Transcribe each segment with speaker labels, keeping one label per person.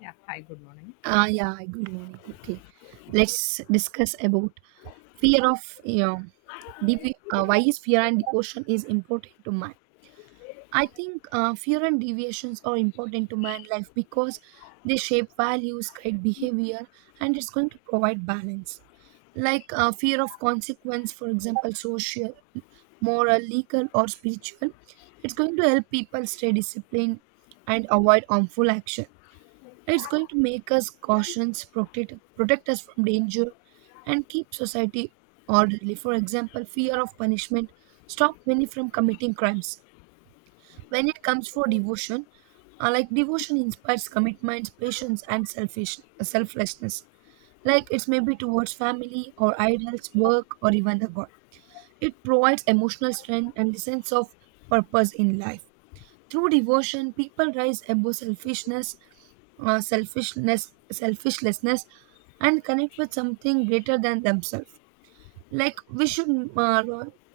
Speaker 1: Yeah. Hi, good morning.
Speaker 2: Yeah. Good morning. Okay, let's discuss about fear of you know, why is fear and devotion is important to man. I think fear and deviations are important to man life because they shape values, guide behavior, and it's going to provide balance. Like fear of consequence, for example, social, moral, legal, or spiritual, it's going to help people stay disciplined and avoid harmful action, it's going to make us cautious, protect us from danger, and keep society orderly. For example, fear of punishment stop many from committing crimes. When it comes for devotion, like devotion inspires commitments, patience, and selfish selflessness. Like it's maybe towards family or idols, work, or even the God. It provides emotional strength and the sense of purpose in life. Through devotion, people rise above selfishlessness, and connect with something greater than themselves. Like we should uh,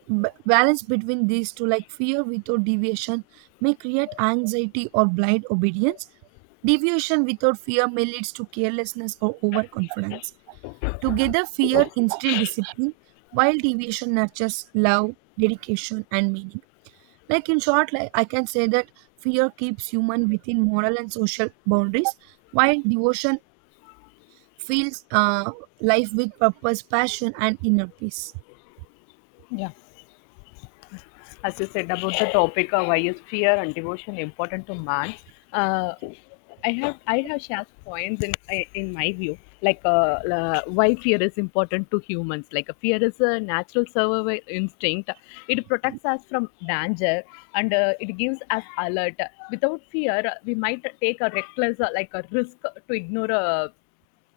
Speaker 2: balance between these two. Like fear without deviation may create anxiety or blind obedience. Deviation without fear may leads to carelessness or overconfidence. Together, fear instills discipline, while deviation nurtures love, dedication, and meaning. Like in short, like I can say that fear keeps human within moral and social boundaries, while devotion fills life with purpose, passion, and inner peace.
Speaker 1: Yeah. As you said about the topic of why is fear and devotion important to man, uh, I have shared points in my view, why fear is important to humans. Fear is a natural survival instinct. It protects us from danger and it gives us alert. Without fear, we might take a reckless like a risk to ignore a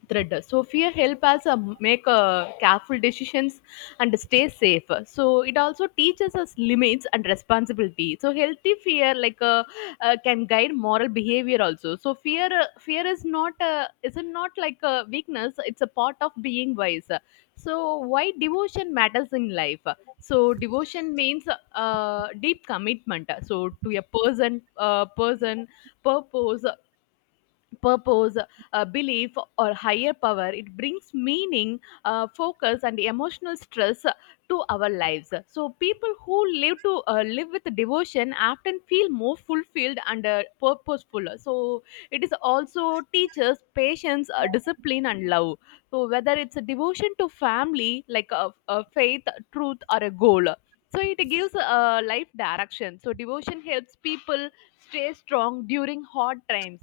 Speaker 1: thread. So fear help us make careful decisions and stay safe. So it also teaches us limits and responsibility. So healthy fear can guide moral behavior also. So fear is not isn't not like a weakness. It's a part of being wise. So why devotion matters in life? So devotion means deep commitment. So to a person, purpose, purpose, belief, or higher power. It brings meaning, focus, and emotional stress to our lives. So people who live with devotion often feel more fulfilled and purposeful. So it is also teaches patience, discipline, and love. So whether it's a devotion to family, like a faith, truth, or a goal. So it gives a life direction. So devotion helps people stay strong during hard times,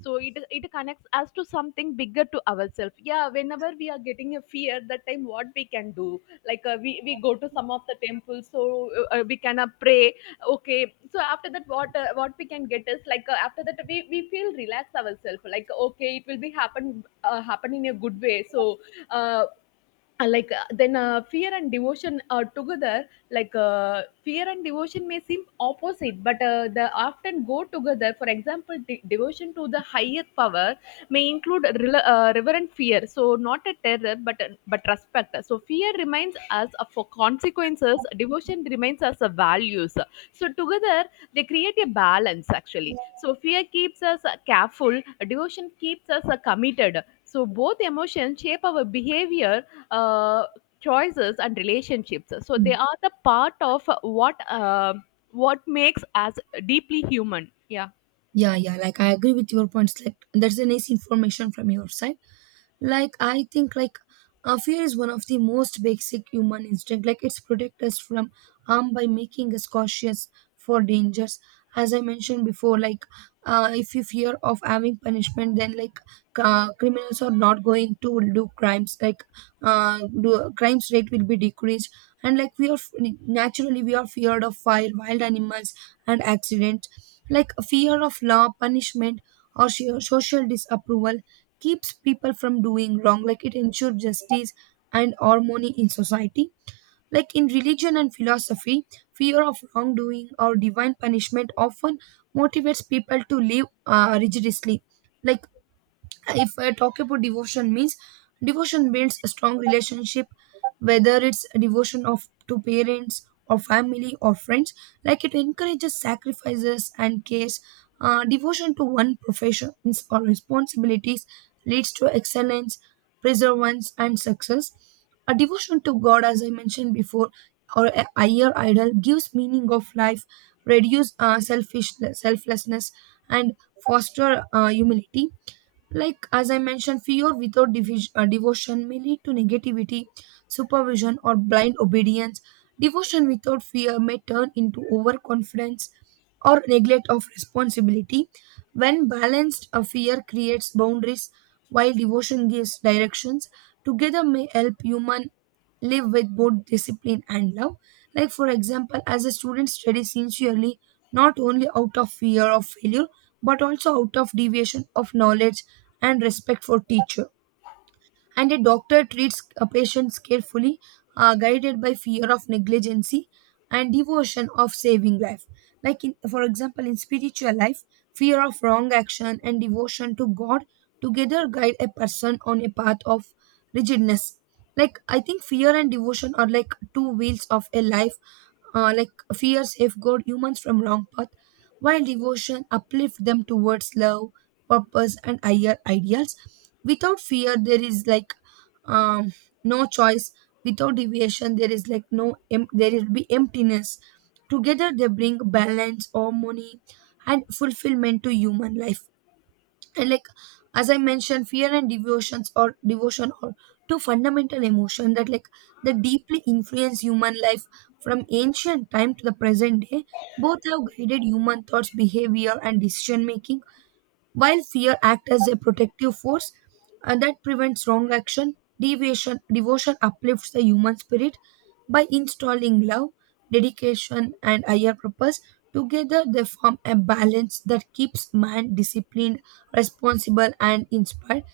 Speaker 1: so it connects us to something bigger to ourselves. Yeah, whenever we are getting a fear, that time what we can do, we go to some of the temples, so we can pray. Okay, so after that, what we can get is after that we feel relax ourselves, like okay, it will be happen happen in a good way. So uh, like then fear and devotion are together. Fear and devotion may seem opposite, but they often go together. For example, devotion to the higher power may include reverent fear, so not a terror but respect. So fear reminds us of for consequences, devotion reminds us of values. So together they create a balance actually. So fear keeps us careful, devotion keeps us committed. So both emotions shape our behavior, uh, choices and relationships. So they
Speaker 2: Mm.
Speaker 1: are the part of what makes us deeply human. Yeah.
Speaker 2: Yeah, yeah. Like I agree with your points. Like that's a nice information from your side. Like I think like fear is one of the most basic human instinct, like it's protect us from harm by making us cautious for dangers. As I mentioned before, like if you fear of having punishment, then like criminals are not going to do crimes, like crimes rate will be decreased. And like naturally we are feared of fire, wild animals, and accident. Like fear of law punishment or sheer social disapproval keeps people from doing wrong, like it ensures justice and harmony in society. Like in religion and philosophy, fear of wrongdoing or divine punishment often motivates people to live rigorously. Like if I talk about devotion means devotion builds a strong relationship, whether it's a devotion of to parents or family or friends, like it encourages sacrifices and cares. Devotion to one profession or responsibilities leads to excellence, perseverance, and success. A devotion to god, as I mentioned before, or a higher idol gives meaning of life, reduce selfish selflessness, and foster humility. Like, as I mentioned, fear without devotion may lead to negativity, supervision, or blind obedience. Devotion without fear may turn into overconfidence or neglect of responsibility. When balanced, a fear creates boundaries, while devotion gives directions. Together may help human live with both discipline and love. Like, for example, as a student studies sincerely, not only out of fear of failure, but also out of deviation of knowledge and respect for teacher. And a doctor treats a patients carefully, guided by fear of negligency and devotion of saving life. Like in, for example, in spiritual life, fear of wrong action and devotion to God together guide a person on a path of rigidness. Like I think fear and devotion are like two wheels of a life, like fear safeguard humans from wrong path, while devotion uplift them towards love, purpose, and ideals. Without fear there is like um, no choice. Without deviation there is like no em- there will be emptiness. Together they bring balance, harmony, and fulfillment to human life. And like, as I mentioned, fear and devotions or devotion are two fundamental emotions that like they deeply influence human life from ancient time to the present day. Both have guided human thoughts, behavior, and decision making. While fear acts as a protective force and that prevents wrong action, deviation, devotion uplifts the human spirit by installing love, dedication, and higher purpose. Together, they form a balance that keeps man disciplined, responsible, and inspired.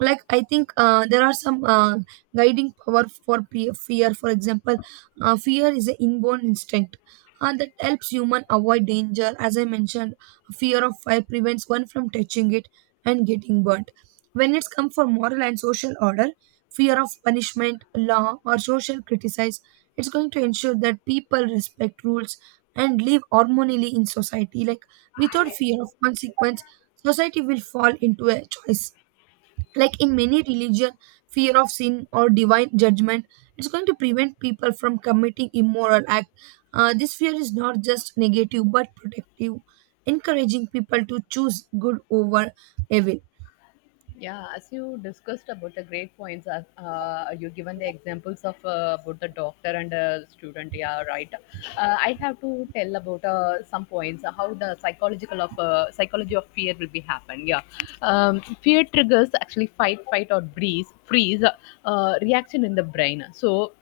Speaker 2: Like I think there are some guiding power for fear. For example, fear is an inborn instinct that helps human avoid danger. As I mentioned, fear of fire prevents one from touching it and getting burnt. When it's come for moral and social order, fear of punishment, law, or social criticize, it's going to ensure that people respect rules and live harmoniously in society. Like without fear of consequence, society will fall into a choice. Like in many religion, fear of sin or divine judgment, it's going to prevent people from committing immoral act. This fear is not just negative but protective, encouraging people to choose good over evil.
Speaker 1: Yeah, as you discussed about the great points, you given the examples of about the doctor and student. Yeah, right. I have to tell about some points, how the psychological of psychology of fear will be happen. Yeah, fear triggers actually freeze reaction in the brain. So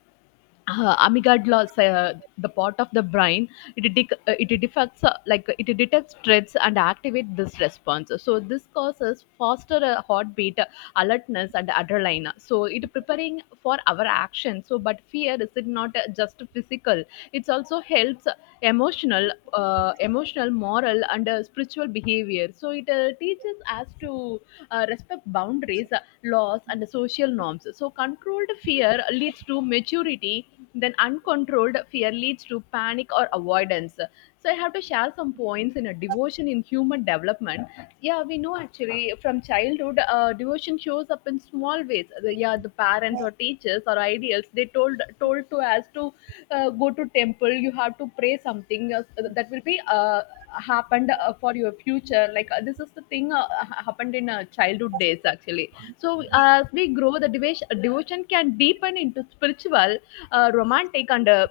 Speaker 1: amygdala is, the part of the brain, it it defects like it detects threats and activate this response. So this causes faster heartbeat, alertness and adrenaline, so it preparing for our action. So but fear is it not just physical. It also helps emotional, moral and spiritual behavior. So it teaches us to respect boundaries, laws and social norms. So, controlled fear leads to maturity, then uncontrolled fear leads to panic or avoidance. So, I have to share some points in a devotion in human development. Yeah, we know actually from childhood, devotion shows up in small ways. The, yeah, the parents or teachers or ideals they told to us to go to temple. You have to pray something that will be. Happened for your future. This is the thing happened in childhood days actually. So as we grow, the devotion can deepen into spiritual, romantic and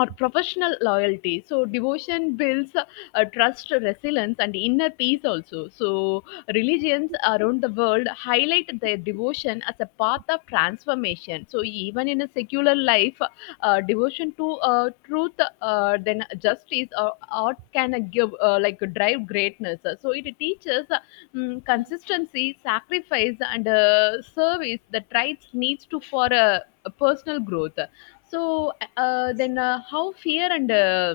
Speaker 1: or professional loyalty. So devotion builds trust, resilience and inner peace also. So religions around the world highlight their devotion as a path of transformation. So even in a secular life, devotion to truth, then justice or art can give like drive greatness. So it teaches consistency, sacrifice and service, that traits needs to for personal growth. So then how fear and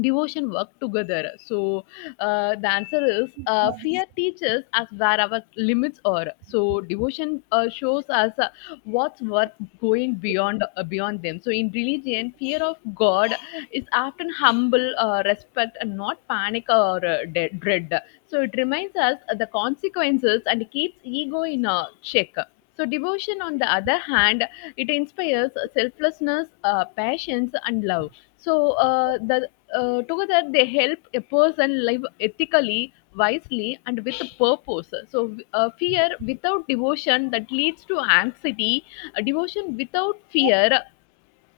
Speaker 1: devotion work together. So the answer is, fear teaches us where our limits are. So devotion shows us what's worth going beyond beyond them. So in religion, fear of God is often humble respect and not panic or dread. So it reminds us the consequences and keeps ego in check. So devotion, on the other hand, it inspires selflessness, patience, and love. So the together they help a person live ethically, wisely, and with a purpose. So fear without devotion that leads to anxiety. Devotion without fear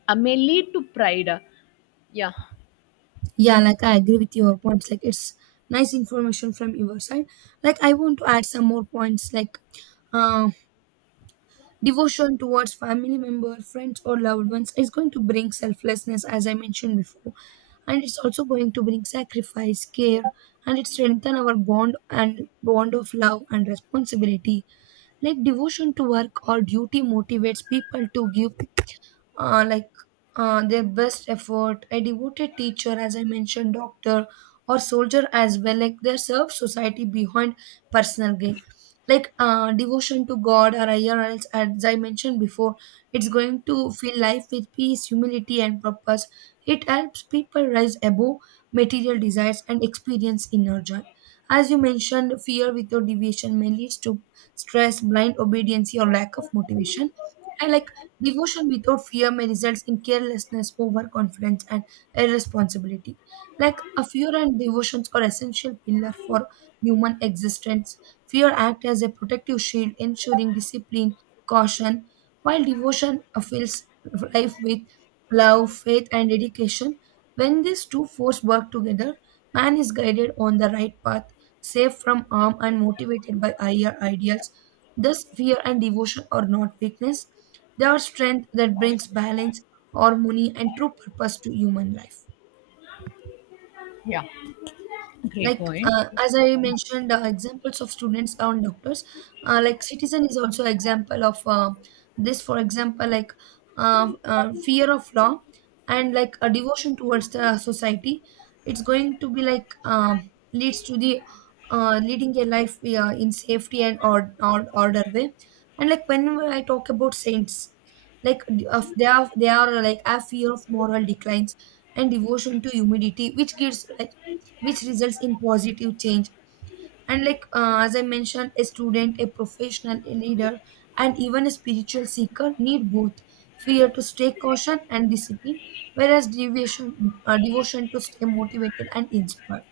Speaker 1: may lead to pride. Yeah.
Speaker 2: Yeah, like I agree with your points, like it's nice information from your side. Like I want to add some more points like uh, devotion towards family member, friends, or loved ones is going to bring selflessness, as I mentioned before, and it's also going to bring sacrifice, care, and it strengthen our bond and bond of love and responsibility. Like devotion to work or duty motivates people to give uh, like their best effort. A devoted teacher, as I mentioned, doctor or soldier as well, like they serve society behind personal gain. Like devotion to God or higher else, as I mentioned before, it's going to fill life with peace, humility, and purpose. It helps people rise above material desires and experience inner joy. As you mentioned, fear without deviation may lead to stress, blind obedience, or lack of motivation. I like devotion without fear may result in carelessness, overconfidence, and irresponsibility. Like a fear and devotions are essential pillar for human existence. Fear acts as a protective shield, ensuring discipline, caution, while devotion fills life with love, faith, and dedication. When these two forces work together, man is guided on the right path, safe from harm, and motivated by higher ideals. Thus, fear and devotion are not weakness, they are strength that brings balance, harmony, and true purpose to human life.
Speaker 1: Yeah, great
Speaker 2: Like
Speaker 1: point.
Speaker 2: as I mentioned examples of students and doctors, like citizen is also example of this. For example, like fear of law and like a devotion towards the society, it's going to be like leads to the leading a life in safety and or order way. And like when I talk about saints, like of they are, they are like a fear of moral declines and devotion to humidity, which gives like which results in positive change. And like as I mentioned, a student, a professional, a leader, and even a spiritual seeker need both fear to stay caution and discipline, whereas devotion to stay motivated and inspired.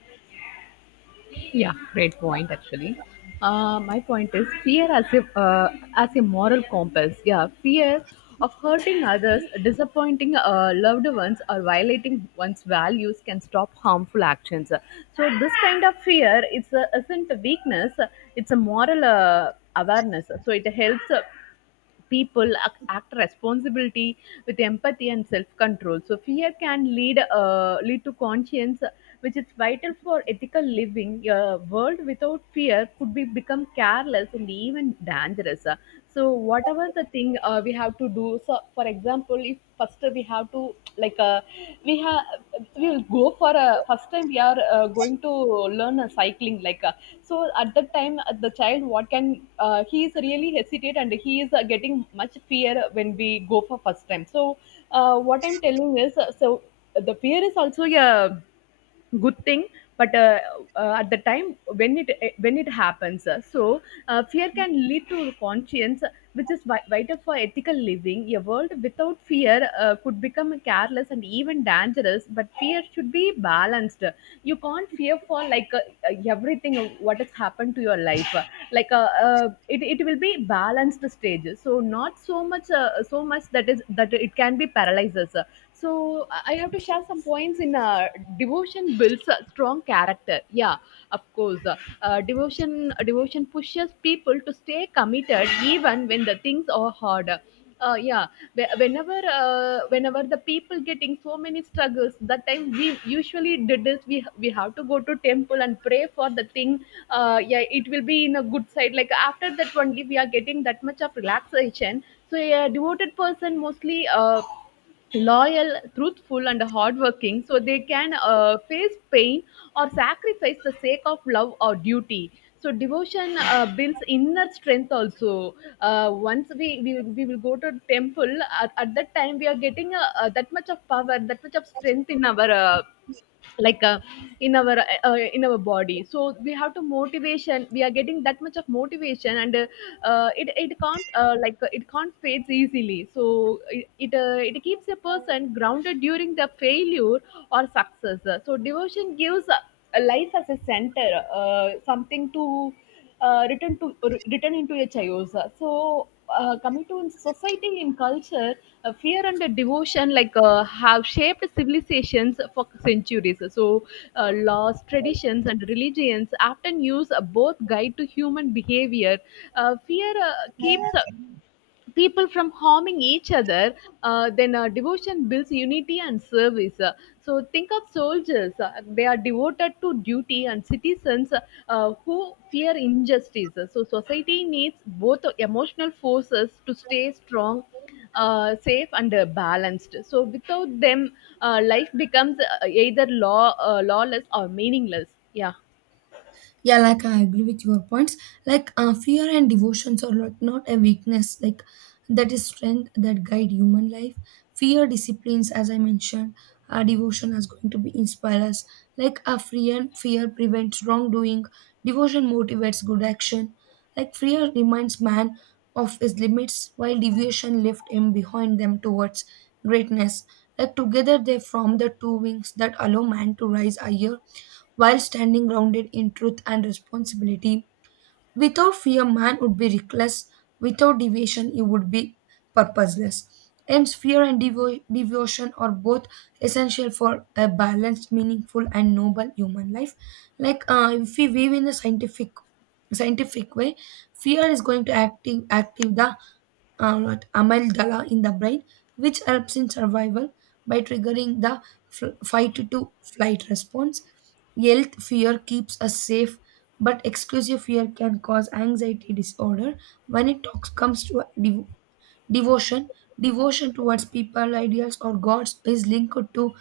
Speaker 1: Yeah, great point actually. My point is fear as a moral compass. Yeah, fear of hurting others, disappointing loved ones, or violating one's values can stop harmful actions. So this kind of fear, it's a, isn't a weakness. It's a moral awareness. So it helps. People act responsibility with empathy and self-control. So fear can lead to conscience, which is vital for ethical living. A world without fear could be become careless and even dangerous. So whatever the thing we have to do. So for example, if first we have to like uh, we have we will go for a first time we are going to learn a cycling, so at that time the child what can he is really hesitate and he is getting much fear when we go for first time. So what I'm telling is, so the fear is also a good thing, but at the time when it happens, fear can lead to conscience, which is vital for ethical living. A world without fear could become careless and even dangerous, but fear should be balanced. You can't fear for everything what has happened to your life. It will be balanced stages, so not so much, so much that is that it can be paralyzes. So I have to share some points in devotion builds a strong character. Yeah, of course, uh, devotion devotion pushes people to stay committed even when the things are hard. Uh, yeah. Whenever whenever the people getting so many struggles, that time we usually did this, we have to go to temple and pray for the thing. Uh, yeah, it will be in a good side, like after that only we are getting that much of relaxation. So a devoted person mostly loyal, truthful, and hardworking, so they can face pain or sacrifice the sake of love or duty. So devotion builds inner strength also. Once we will go to temple, at that time we are getting that much of power, that much of strength in our like uh, in our in our body. So we have to motivation, we are getting that much of motivation and it it can't like it can't fades easily. So it keeps a person grounded during the failure or success. So devotion gives life as a center, something to written into a chayosa. So coming to society and culture, fear and the devotion have shaped civilizations for centuries. So laws, traditions, and religions often use both guide to human behavior. Fear keeps people from harming each other, then devotion builds unity and service. So think of soldiers; they are devoted to duty, and citizens who fear injustice. So society needs both emotional forces to stay strong. Safe and balanced. So without them, life becomes either lawless or meaningless. Yeah.
Speaker 2: Yeah, like I agree with your points. Like fear and devotions are like not a weakness, like that is strength that guide human life. Fear disciplines, as I mentioned, our devotion is going to be inspire us, like a free and fear prevents wrongdoing, devotion motivates good action. Like fear reminds man of his limits, while devotion left him behind them towards greatness. Like together they form the two wings that allow man to rise higher while standing grounded in truth and responsibility. Without fear, man would be reckless. Without devotion, he would be purposeless. Hence, fear and devotion are both essential for a balanced, meaningful, and noble human life. Like if we weave in the scientific way, fear is going to active the amygdala in the brain, which helps in survival by triggering the fight to flight response. Health fear keeps us safe, but exclusive fear can cause anxiety disorder when it comes to devotion. Devotion towards people, ideals, or gods is linked to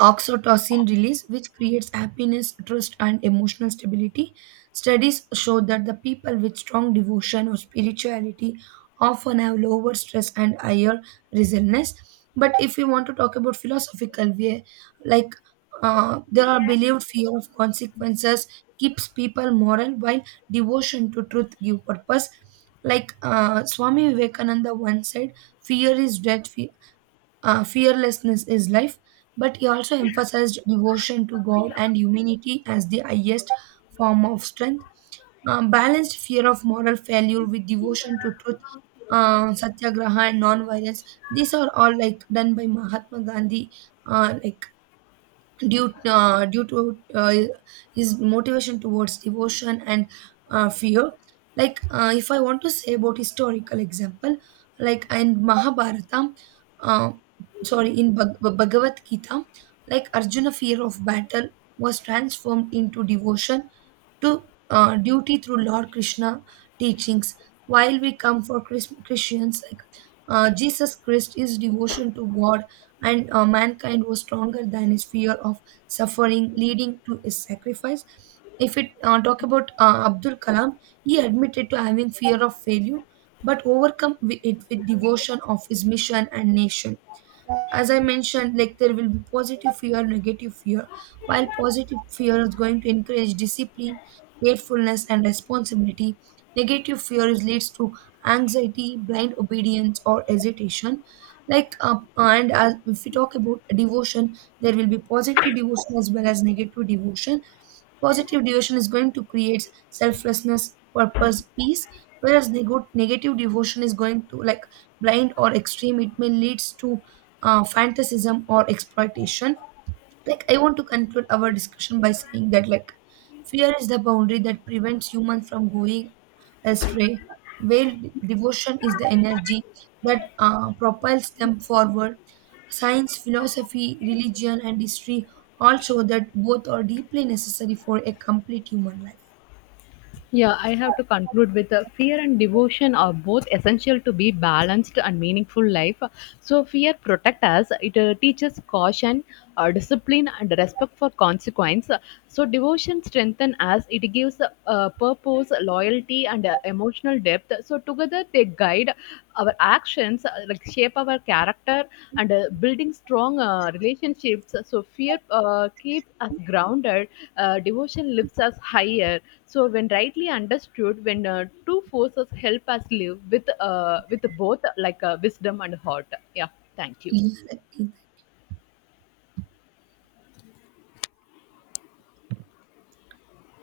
Speaker 2: oxytocin release, which creates happiness, trust, and emotional stability. Studies show that the people with strong devotion or spirituality often have lower stress and higher resilience. But if we want to talk about philosophical way, like there are believed fear of consequences keeps people moral, while devotion to truth give purpose. Like Swami Vivekananda once said, "Fear is death, fearlessness is life," but he also emphasized devotion to God and humanity as the highest form of strength. Balanced fear of moral failure with devotion to truth, satyagraha, and non-violence. These are all like done by Mahatma Gandhi, like due due to his motivation towards devotion and fear. Like if I want to say about historical example, like in mahabharata, uh, sorry, in bhagavad gita, like arjuna fear of battle was transformed into devotion to duty through Lord Krishna teachings. While we come for Christians, like Jesus Christ, his devotion to God and mankind was stronger than his fear of suffering, leading to his sacrifice. If it talk about Abdul Kalam, he admitted to having fear of failure, but overcome it with devotion of his mission and nation. As I mentioned, like there will be positive fear, negative fear. While positive fear is going to encourage discipline, gratefulness, and responsibility, negative fear is leads to anxiety, blind obedience, or hesitation. Like and as, if we talk about devotion, there will be positive devotion as well as negative devotion. Positive devotion is going to create selflessness, purpose, peace, whereas negative devotion is going to like blind or extreme, it may leads to fantasism or exploitation. Like I want to conclude our discussion by saying that like fear is the boundary that prevents humans from going astray, while devotion is the energy that propels them forward. Science, philosophy, religion, and history all show that both are deeply necessary for a complete human life.
Speaker 1: Yeah, I have to conclude with fear and devotion are both essential to be balanced and meaningful life. So fear protects us. It teaches caution, discipline, and respect for consequence. So devotion strengthens us. It gives purpose, loyalty, and emotional depth. So together they guide our actions, like shape our character, and building strong relationships. So fear keeps us grounded. Devotion lifts us higher. So when rightly understood, when two forces help us live with both wisdom and heart. Yeah. Thank you.
Speaker 2: Yeah, like,